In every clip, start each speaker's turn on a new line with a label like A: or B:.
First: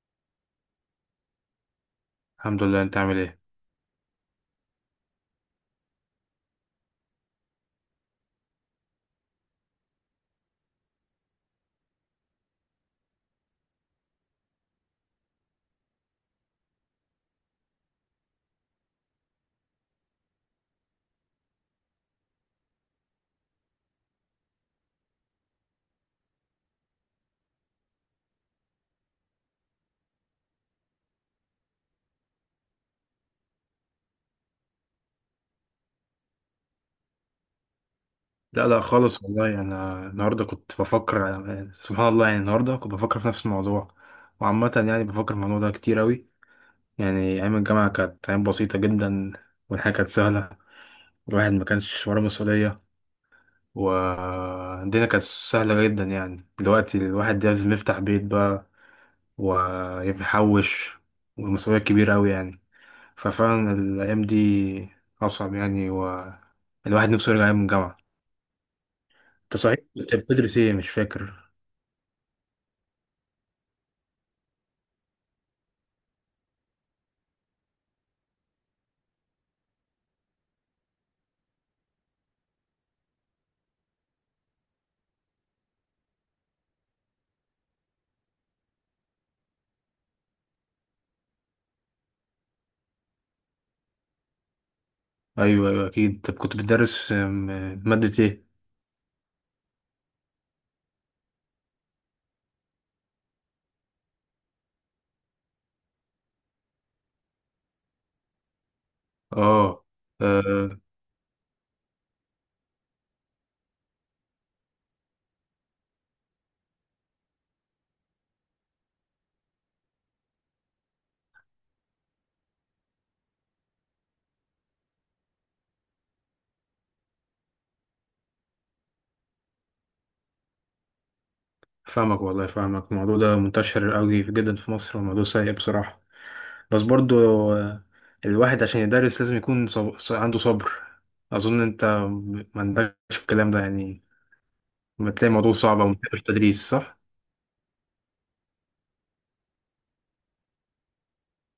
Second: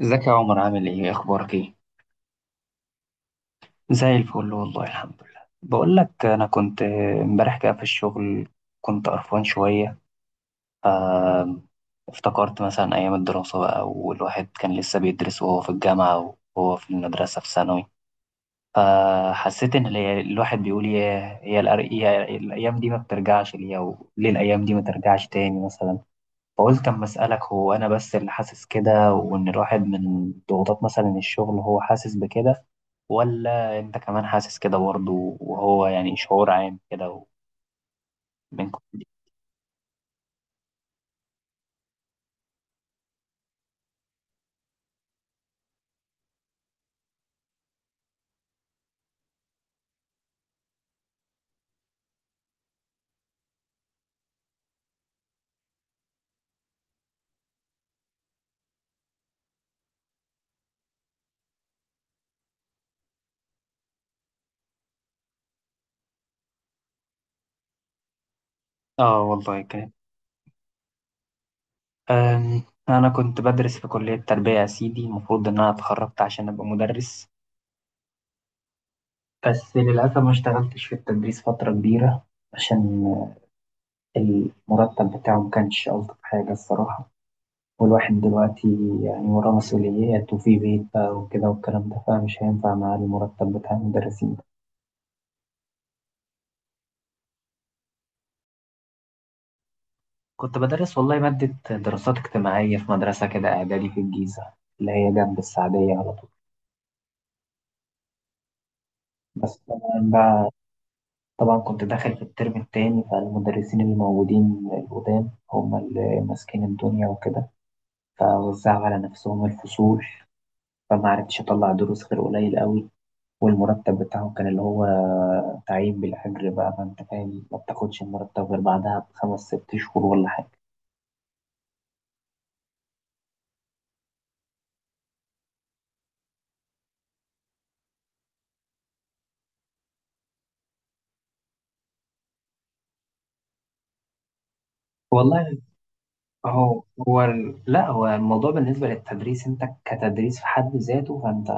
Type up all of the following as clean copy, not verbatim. A: ازيك يا عمر، عامل ايه؟ اخبارك ايه؟
B: الحمد لله، انت عامل ايه؟
A: زي الفل والله، الحمد لله. بقول لك انا كنت امبارح كده في الشغل، كنت قرفان شويه، ف افتكرت مثلا ايام الدراسه بقى، والواحد كان لسه بيدرس وهو في الجامعه وهو في المدرسه في ثانوي. فحسيت ان الواحد بيقول، يا هي الأر- يا الايام دي ما بترجعش ليا، وليه الايام دي ما ترجعش تاني مثلا؟ فقلت أما أسألك، هو أنا بس اللي حاسس كده، وإن الواحد من ضغوطات مثلا الشغل هو حاسس بكده؟ ولا أنت كمان حاسس كده برضه؟ وهو يعني شعور عام كده
B: لا
A: منكم؟
B: لا خالص والله، انا النهارده كنت بفكر. سبحان الله، يعني النهارده كنت بفكر في نفس الموضوع. وعامة يعني بفكر في الموضوع ده كتير اوي. يعني ايام الجامعة كانت ايام بسيطة جدا، والحياة كانت سهلة، الواحد ما كانش وراه مسؤولية، والدنيا كانت سهلة جدا. يعني دلوقتي الواحد لازم يفتح بيت بقى، ويحوش، والمسؤولية كبيرة اوي يعني. ففعلا الايام دي اصعب يعني، والواحد نفسه يرجع ايام الجامعة.
A: آه
B: انت
A: والله
B: صحيح
A: كان.
B: كنت بتدرس ايه؟ مش فاكر.
A: أم، أنا كنت بدرس في كلية تربية يا سيدي، المفروض إن أنا اتخرجت عشان أبقى مدرس، بس للأسف ما اشتغلتش في التدريس فترة كبيرة، عشان المرتب بتاعه ما كانش ألطف حاجة الصراحة. والواحد دلوقتي يعني وراه مسؤوليات وفي بيت بقى وكده والكلام ده، فمش هينفع معاه المرتب بتاع المدرسين ده.
B: ايوه ايوه اكيد. طب كنت بتدرس مادة ايه؟
A: كنت بدرس والله مادة دراسات اجتماعية في مدرسة كده إعدادي في الجيزة، اللي هي جنب السعدية على طول. بس طبعا
B: اه.
A: بقى
B: آه،
A: طبعا كنت داخل في الترم التاني، فالمدرسين اللي موجودين القدام هم اللي ماسكين الدنيا وكده، فوزعوا على نفسهم الفصول، فما عرفتش أطلع دروس غير قليل قوي. والمرتب بتاعه كان اللي هو تعيين بالأجر بقى، ما أنت فاهم، ما بتاخدش المرتب غير بعدها بخمس ست شهور ولا حاجة.
B: فاهمك والله، فاهمك. الموضوع ده منتشر قوي جدا في مصر، وموضوع سيء بصراحة. بس برضو، آه، الواحد عشان يدرس لازم يكون عنده صبر. اظن انت ما عندكش الكلام ده يعني، بتلاقي الموضوع
A: والله،
B: صعب وما بتحبش التدريس،
A: هو
B: صح؟
A: هو لا، هو الموضوع بالنسبة للتدريس انت، كتدريس في حد ذاته، فانت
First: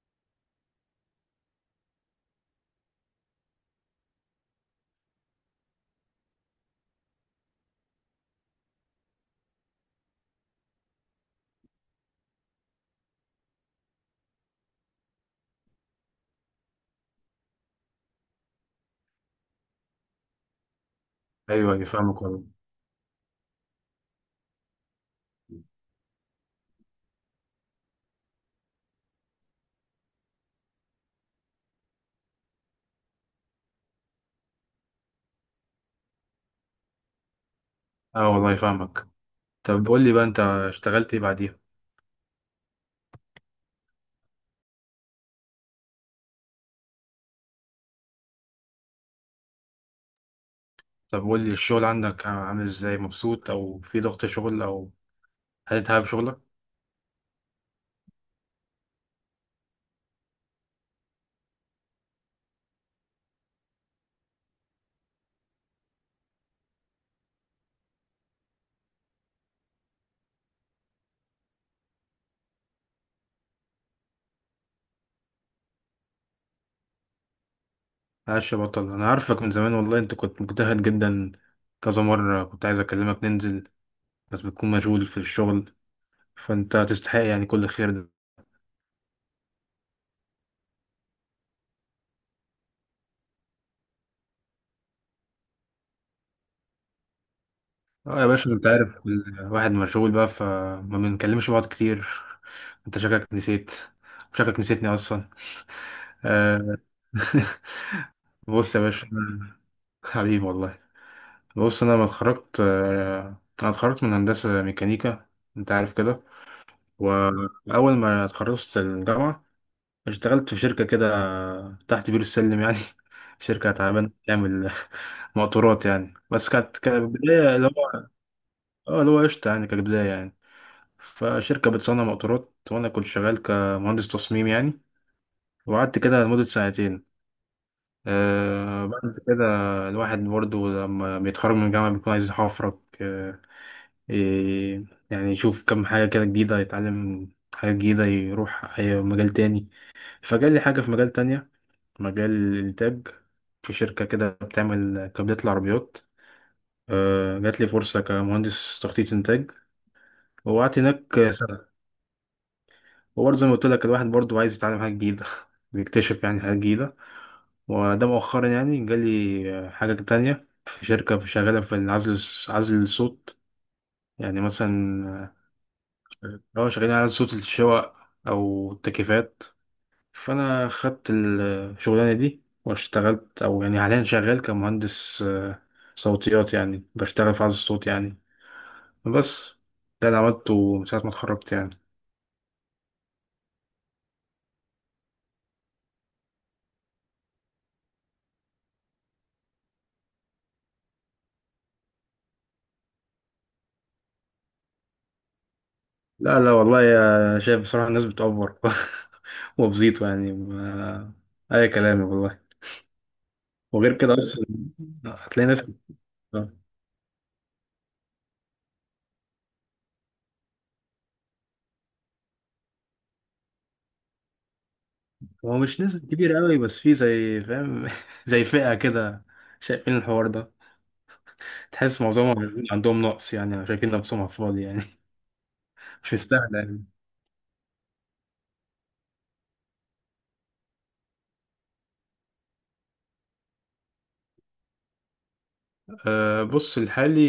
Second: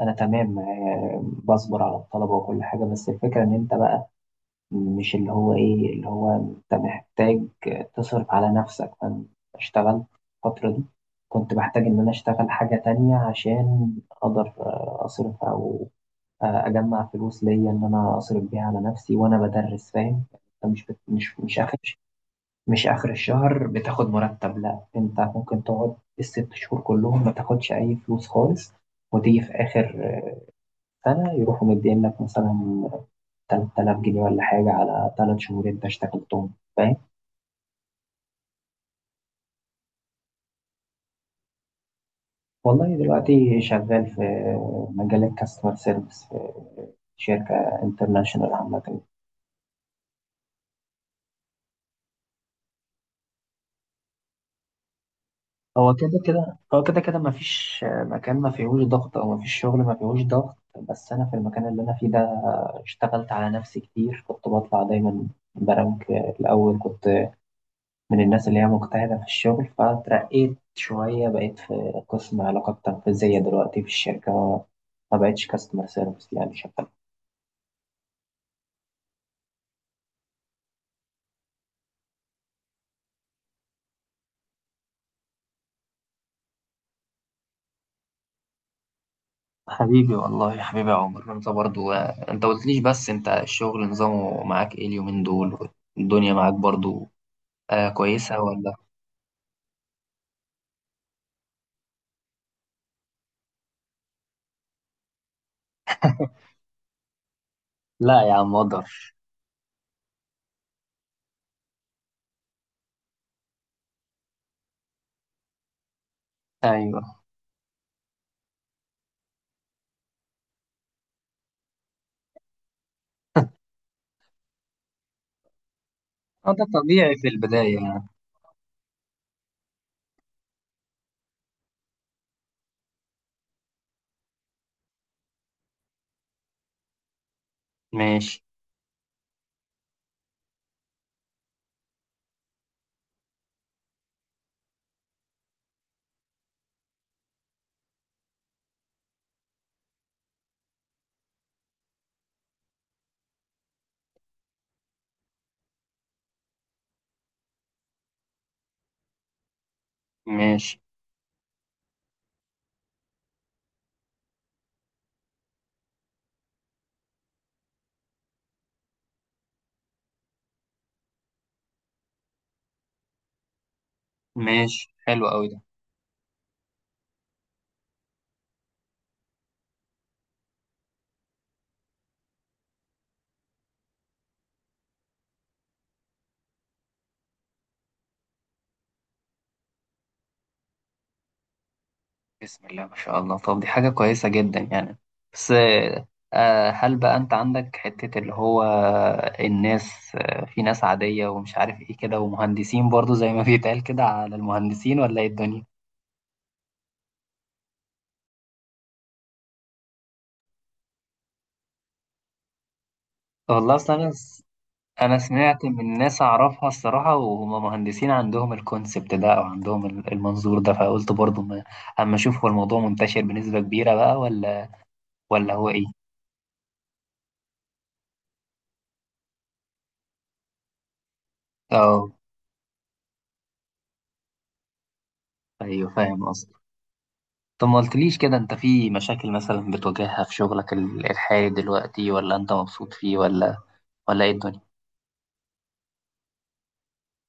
A: انا تمام، بصبر على الطلبة وكل حاجة، بس الفكرة ان انت بقى مش اللي هو ايه، اللي هو انت محتاج تصرف على نفسك. فانا اشتغلت الفترة دي، كنت بحتاج ان انا اشتغل حاجة تانية عشان اقدر اصرف، او اجمع فلوس ليا، ان انا اصرف بيها على نفسي وانا بدرس، فاهم؟ انت مش بت... مش
B: ايوه ايوه فاهمك والله.
A: مش اخر الشهر بتاخد مرتب، لا، انت ممكن تقعد الست شهور كلهم ما تاخدش اي فلوس خالص، وتيجي في اخر سنه يروحوا مدين لك مثلا 3000 جنيه ولا حاجه على ثلاث شهور انت اشتغلتهم، فاهم؟
B: اه والله فاهمك. طب قول لي بقى، انت اشتغلت ايه بعديها؟
A: والله دلوقتي شغال في مجال الكاستمر سيرفيس في شركه انترناشونال عامه.
B: طب قول لي، الشغل عندك عامل ازاي؟ مبسوط، او في ضغط شغل، او
A: هو
B: هتتعب
A: كده
B: شغلك؟
A: كده هو كده كده مفيش مكان ما فيهوش ضغط، او مفيش شغل ما فيهوش ضغط. بس انا في المكان اللي انا فيه ده، اشتغلت على نفسي كتير، كنت بطلع دايما برانك الاول، كنت من الناس اللي هي مجتهدة في الشغل، فترقيت شوية، بقيت في قسم علاقات تنفيذية دلوقتي في الشركة، ما بقتش كاستمر سيرفيس يعني شغال.
B: معلش يا بطل، انا عارفك من زمان والله، انت كنت مجتهد جدا. كذا مرة كنت عايز اكلمك ننزل، بس بتكون مشغول في الشغل. فانت تستحق يعني كل الخير ده.
A: حبيبي والله، يا حبيبي يا عمر، انت برضو انت قلتليش، بس انت الشغل نظامه معاك ايه اليومين دول؟ الدنيا معاك برضو آه
B: اه يا
A: كويسة
B: باشا، انت
A: ولا؟
B: عارف الواحد مشغول بقى فما بنكلمش بعض كتير. انت شكلك نسيت، شكلك نسيتني اصلا. آه.
A: لا يا عم،
B: بص يا باشا،
A: مقدر.
B: حبيبي والله. بص، انا لما اتخرجت، انا اتخرجت من هندسة ميكانيكا، انت عارف كده.
A: ايوه.
B: واول ما اتخرجت الجامعة، اشتغلت في شركة كده تحت بير السلم يعني. شركة تعبانة بتعمل موتورات يعني، بس
A: اه، ده
B: كانت
A: طبيعي في
B: كبداية اللي
A: البداية يعني.
B: هو، اه اللي هو قشطة يعني كبداية يعني. فشركة بتصنع موتورات وأنا كنت شغال كمهندس تصميم يعني. وقعدت كده لمدة سنتين.
A: ماشي.
B: آه، بعد كده الواحد برضه لما بيتخرج من الجامعة بيكون عايز يحفرك. ي- يعني يشوف كم حاجة كده جديدة، يتعلم حاجة جديدة، يروح أي مجال تاني. فجالي حاجة في مجال تانية، مجال الإنتاج، في شركة كده بتعمل كابلات العربيات. جات لي فرصة كمهندس تخطيط إنتاج. وقعدت
A: ماشي.
B: هناك سنة، وبرضه زي ما قلت لك الواحد برضه عايز يتعلم حاجة جديدة بيكتشف يعني حاجة جديدة. وده مؤخرا يعني جالي حاجة تانية في شركة شغالة في العزل، عزل الصوت. يعني
A: ماشي،
B: مثلا،
A: حلو قوي ده.
B: لو شغالين على صوت الشواء أو التكييفات. فانا خدت الشغلانه دي واشتغلت، او يعني حاليا شغال كمهندس صوتيات يعني، بشتغل في عزل الصوت يعني. بس ده اللي عملته من ساعه ما اتخرجت يعني.
A: بسم الله ما شاء الله، طب دي حاجة كويسة جدا يعني. بس آه، هل بقى انت عندك حتة اللي هو الناس، في ناس عادية ومش عارف ايه كده، ومهندسين برضو زي ما بيتقال كده على المهندسين، ولا ايه الدنيا؟
B: لا لا والله يا شايف، بصراحه الناس بتأفور وبزيطه يعني، ما... اي كلام والله.
A: والله
B: وغير
A: اصلا
B: كده اصلا
A: انا
B: هتلاقي ناس،
A: سمعت من ناس اعرفها الصراحه، وهم مهندسين، عندهم الكونسبت ده، او عندهم المنظور ده. فقلت برضو ما اما اشوف، هو الموضوع منتشر بنسبه كبيره بقى ولا ولا
B: هو
A: هو
B: مش
A: ايه؟
B: نسبة كبيرة قوي، بس في زي فاهم زي فئة كده، شايفين الحوار ده، تحس
A: اه،
B: معظمهم عندهم نقص يعني، شايفين نفسهم على الفاضي يعني
A: ايوه،
B: مش
A: فاهم
B: مستاهلة
A: قصدك.
B: يعني.
A: طب ما قلتليش كده، انت في مشاكل مثلا بتواجهها في شغلك الحالي دلوقتي؟ ولا انت مبسوط فيه؟ ولا ايه الدنيا؟
B: أه بص، الحالي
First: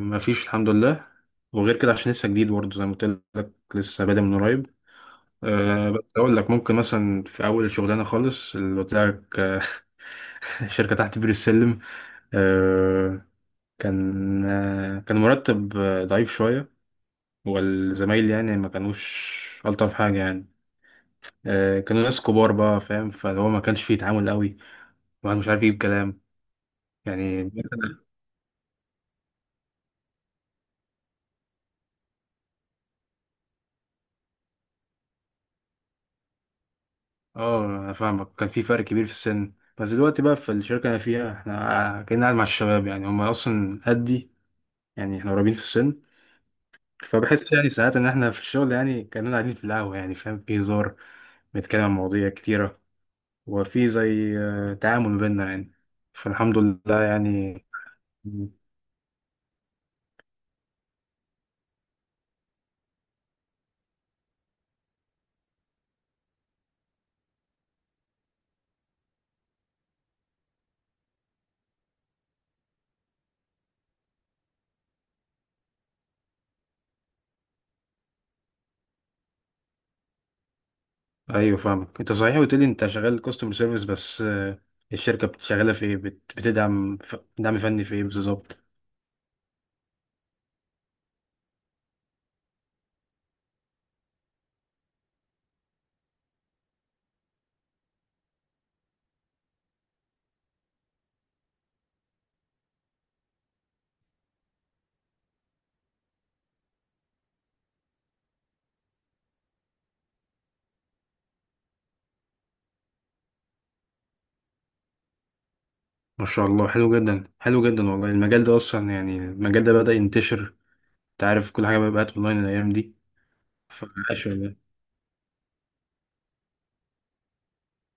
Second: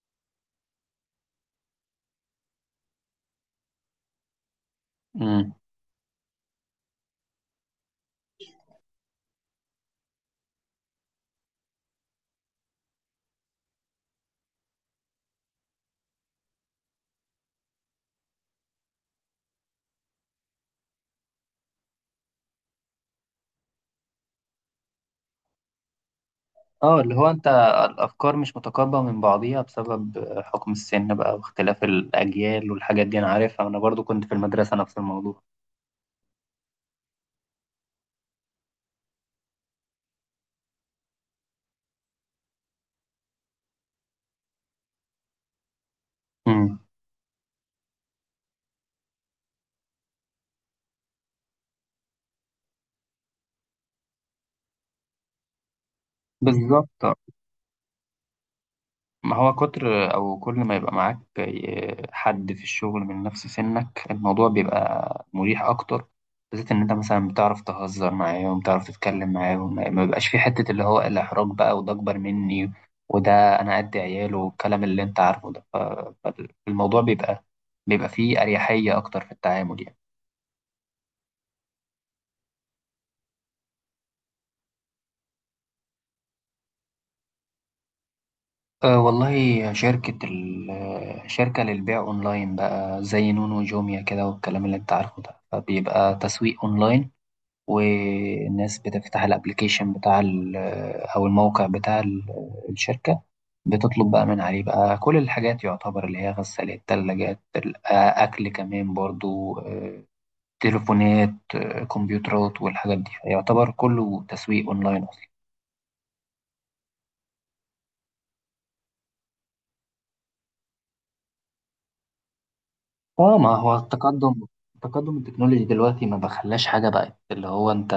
B: مفيش الحمد لله، وغير كده عشان لسه جديد برضه زي ما قلت لك، لسه بادئ من قريب.
A: امم
B: أه بس أقول لك، ممكن مثلا في أول شغلانة خالص اللي قلت لك، شركة تحت بير السلم. أه كان، أه كان مرتب ضعيف شوية، والزمايل يعني ما كانوش ألطف حاجة يعني. أه كانوا ناس كبار بقى فاهم، فهو ما كانش فيه تعامل قوي، الواحد مش عارف يجيب كلام
A: اه، اللي هو
B: يعني.
A: انت، الافكار مش متقاربه من بعضيها بسبب حكم السن بقى، واختلاف الاجيال والحاجات دي، انا عارفها، انا برضو كنت في المدرسه نفس الموضوع.
B: اه انا فاهمك، كان في فرق كبير في السن. بس دلوقتي بقى في الشركه اللي انا فيها، احنا كنا قاعد مع الشباب يعني، هم اصلا قدي يعني، احنا قريبين في السن. فبحس يعني ساعات ان احنا في الشغل يعني كاننا قاعدين في القهوه يعني، فاهم، في هزار، بنتكلم عن مواضيع كتيره، وفي زي تعامل ما بيننا يعني. فالحمد لله
A: بالظبط.
B: يعني. مم.
A: ما هو كتر او كل ما يبقى معاك حد في الشغل من نفس سنك، الموضوع بيبقى مريح اكتر، بالذات ان انت مثلا بتعرف تهزر معاهم، بتعرف تتكلم معاهم، ما بيبقاش في حتة اللي هو الاحراج بقى، وده اكبر مني، وده انا قد عياله، والكلام اللي انت عارفه ده. فالموضوع بيبقى، بيبقى فيه اريحية اكتر في التعامل يعني.
B: ايوه فاهمك. انت صحيح قلت لي انت شغال كاستمر سيرفيس، بس الشركه بتشغلها في ايه، بتدعم، دعم فني في ايه بالظبط؟
A: أه والله، شركة شركة للبيع أونلاين بقى، زي نونو وجوميا كده والكلام اللي أنت عارفه ده، فبيبقى تسويق أونلاين. والناس بتفتح الأبليكيشن بتاع أو الموقع بتاع الشركة، بتطلب بقى من عليه بقى كل الحاجات، يعتبر اللي هي غسالات، تلاجات، أكل كمان برضو، تليفونات، كمبيوترات والحاجات دي، يعتبر كله تسويق أونلاين.
B: ما شاء الله، حلو جدا، حلو جدا والله. المجال ده اصلا يعني المجال ده بدأ ينتشر، انت عارف كل حاجه بقت اونلاين الايام دي.
A: اه، ما هو
B: فعاش والله.
A: التقدم التكنولوجي دلوقتي ما بخلاش حاجة، بقت اللي هو انت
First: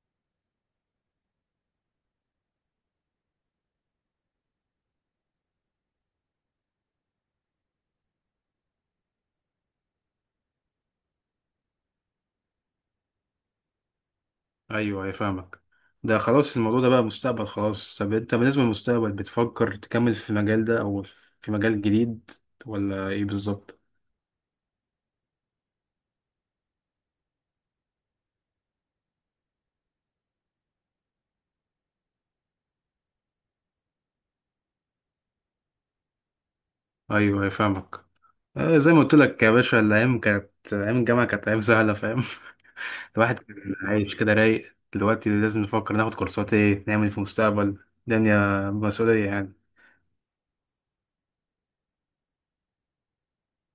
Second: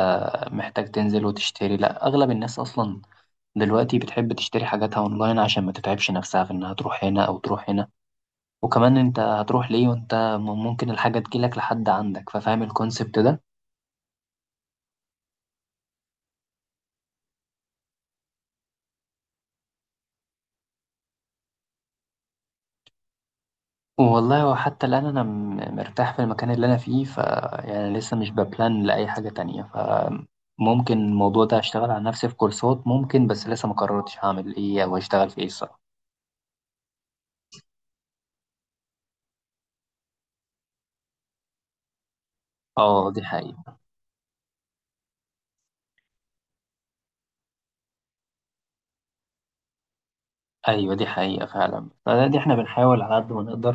A: محتاج تنزل وتشتري، لا، اغلب الناس اصلا دلوقتي بتحب تشتري حاجاتها اونلاين عشان ما تتعبش نفسها في انها تروح هنا او تروح هنا، وكمان انت هتروح ليه وانت ممكن الحاجة تجيلك لحد عندك، ففاهم الكونسبت ده.
B: ايوه ايوه فاهمك. ده خلاص الموضوع ده بقى مستقبل خلاص. طب انت بالنسبه للمستقبل بتفكر تكمل في المجال ده، او في مجال جديد، ولا ايه بالظبط؟
A: والله، وحتى الان انا مرتاح في المكان اللي انا فيه، يعني لسه مش ببلان لاي حاجة تانية. ممكن الموضوع ده اشتغل على نفسي في كورسات ممكن، بس لسه ما قررتش هعمل ايه، او اشتغل في ايه الصراحة.
B: ايوه ايوه فاهمك. زي ما قلت لك يا باشا، الايام كانت، ايام الجامعه كانت ايام سهله فاهم.
A: اه، دي
B: الواحد كان
A: حقيقة.
B: عايش كده رايق، دلوقتي لازم نفكر ناخد كورسات ايه، نعمل إيه في المستقبل، الدنيا مسؤوليه يعني.
A: ايوه، دي حقيقة فعلا. دي احنا بنحاول على قد ما نقدر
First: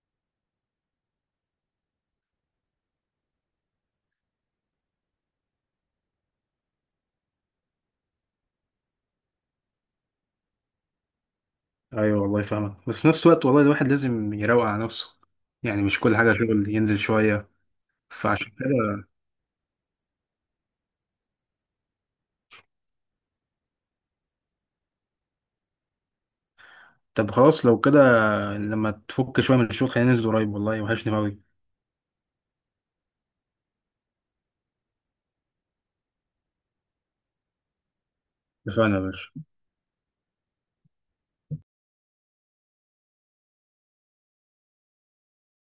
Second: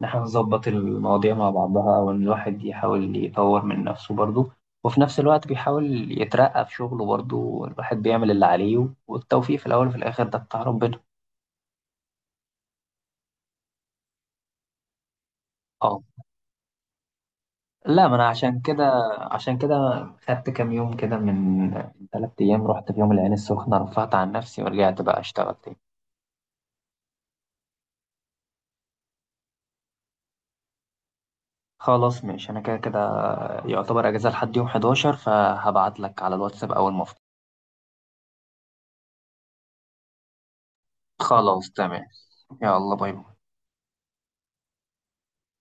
A: ان احنا نظبط المواضيع مع بعضها، او ان الواحد يحاول يطور من نفسه برضه، وفي نفس الوقت بيحاول يترقى في شغله برضه، الواحد بيعمل اللي عليه، والتوفيق في الاول وفي الاخر ده بتاع ربنا.
B: ايوه والله فاهمك، بس في نفس الوقت والله الواحد لازم يروق على نفسه، يعني مش
A: اه.
B: كل حاجه شغل، ينزل شويه.
A: لا، ما انا
B: فعشان كده،
A: عشان كده خدت كام يوم كده، من ثلاث ايام رحت في يوم العين السخنة، رفعت عن نفسي ورجعت بقى اشتغل تاني.
B: طب خلاص لو كده، لما تفك شويه من الشغل خلينا ننزل قريب والله، وحشني قوي.
A: خلاص ماشي، انا كده كده يعتبر اجازة لحد يوم 11، فهبعت لك على الواتساب اول ما.
B: اتفقنا يا باشا.
A: خلاص تمام. يلا باي باي.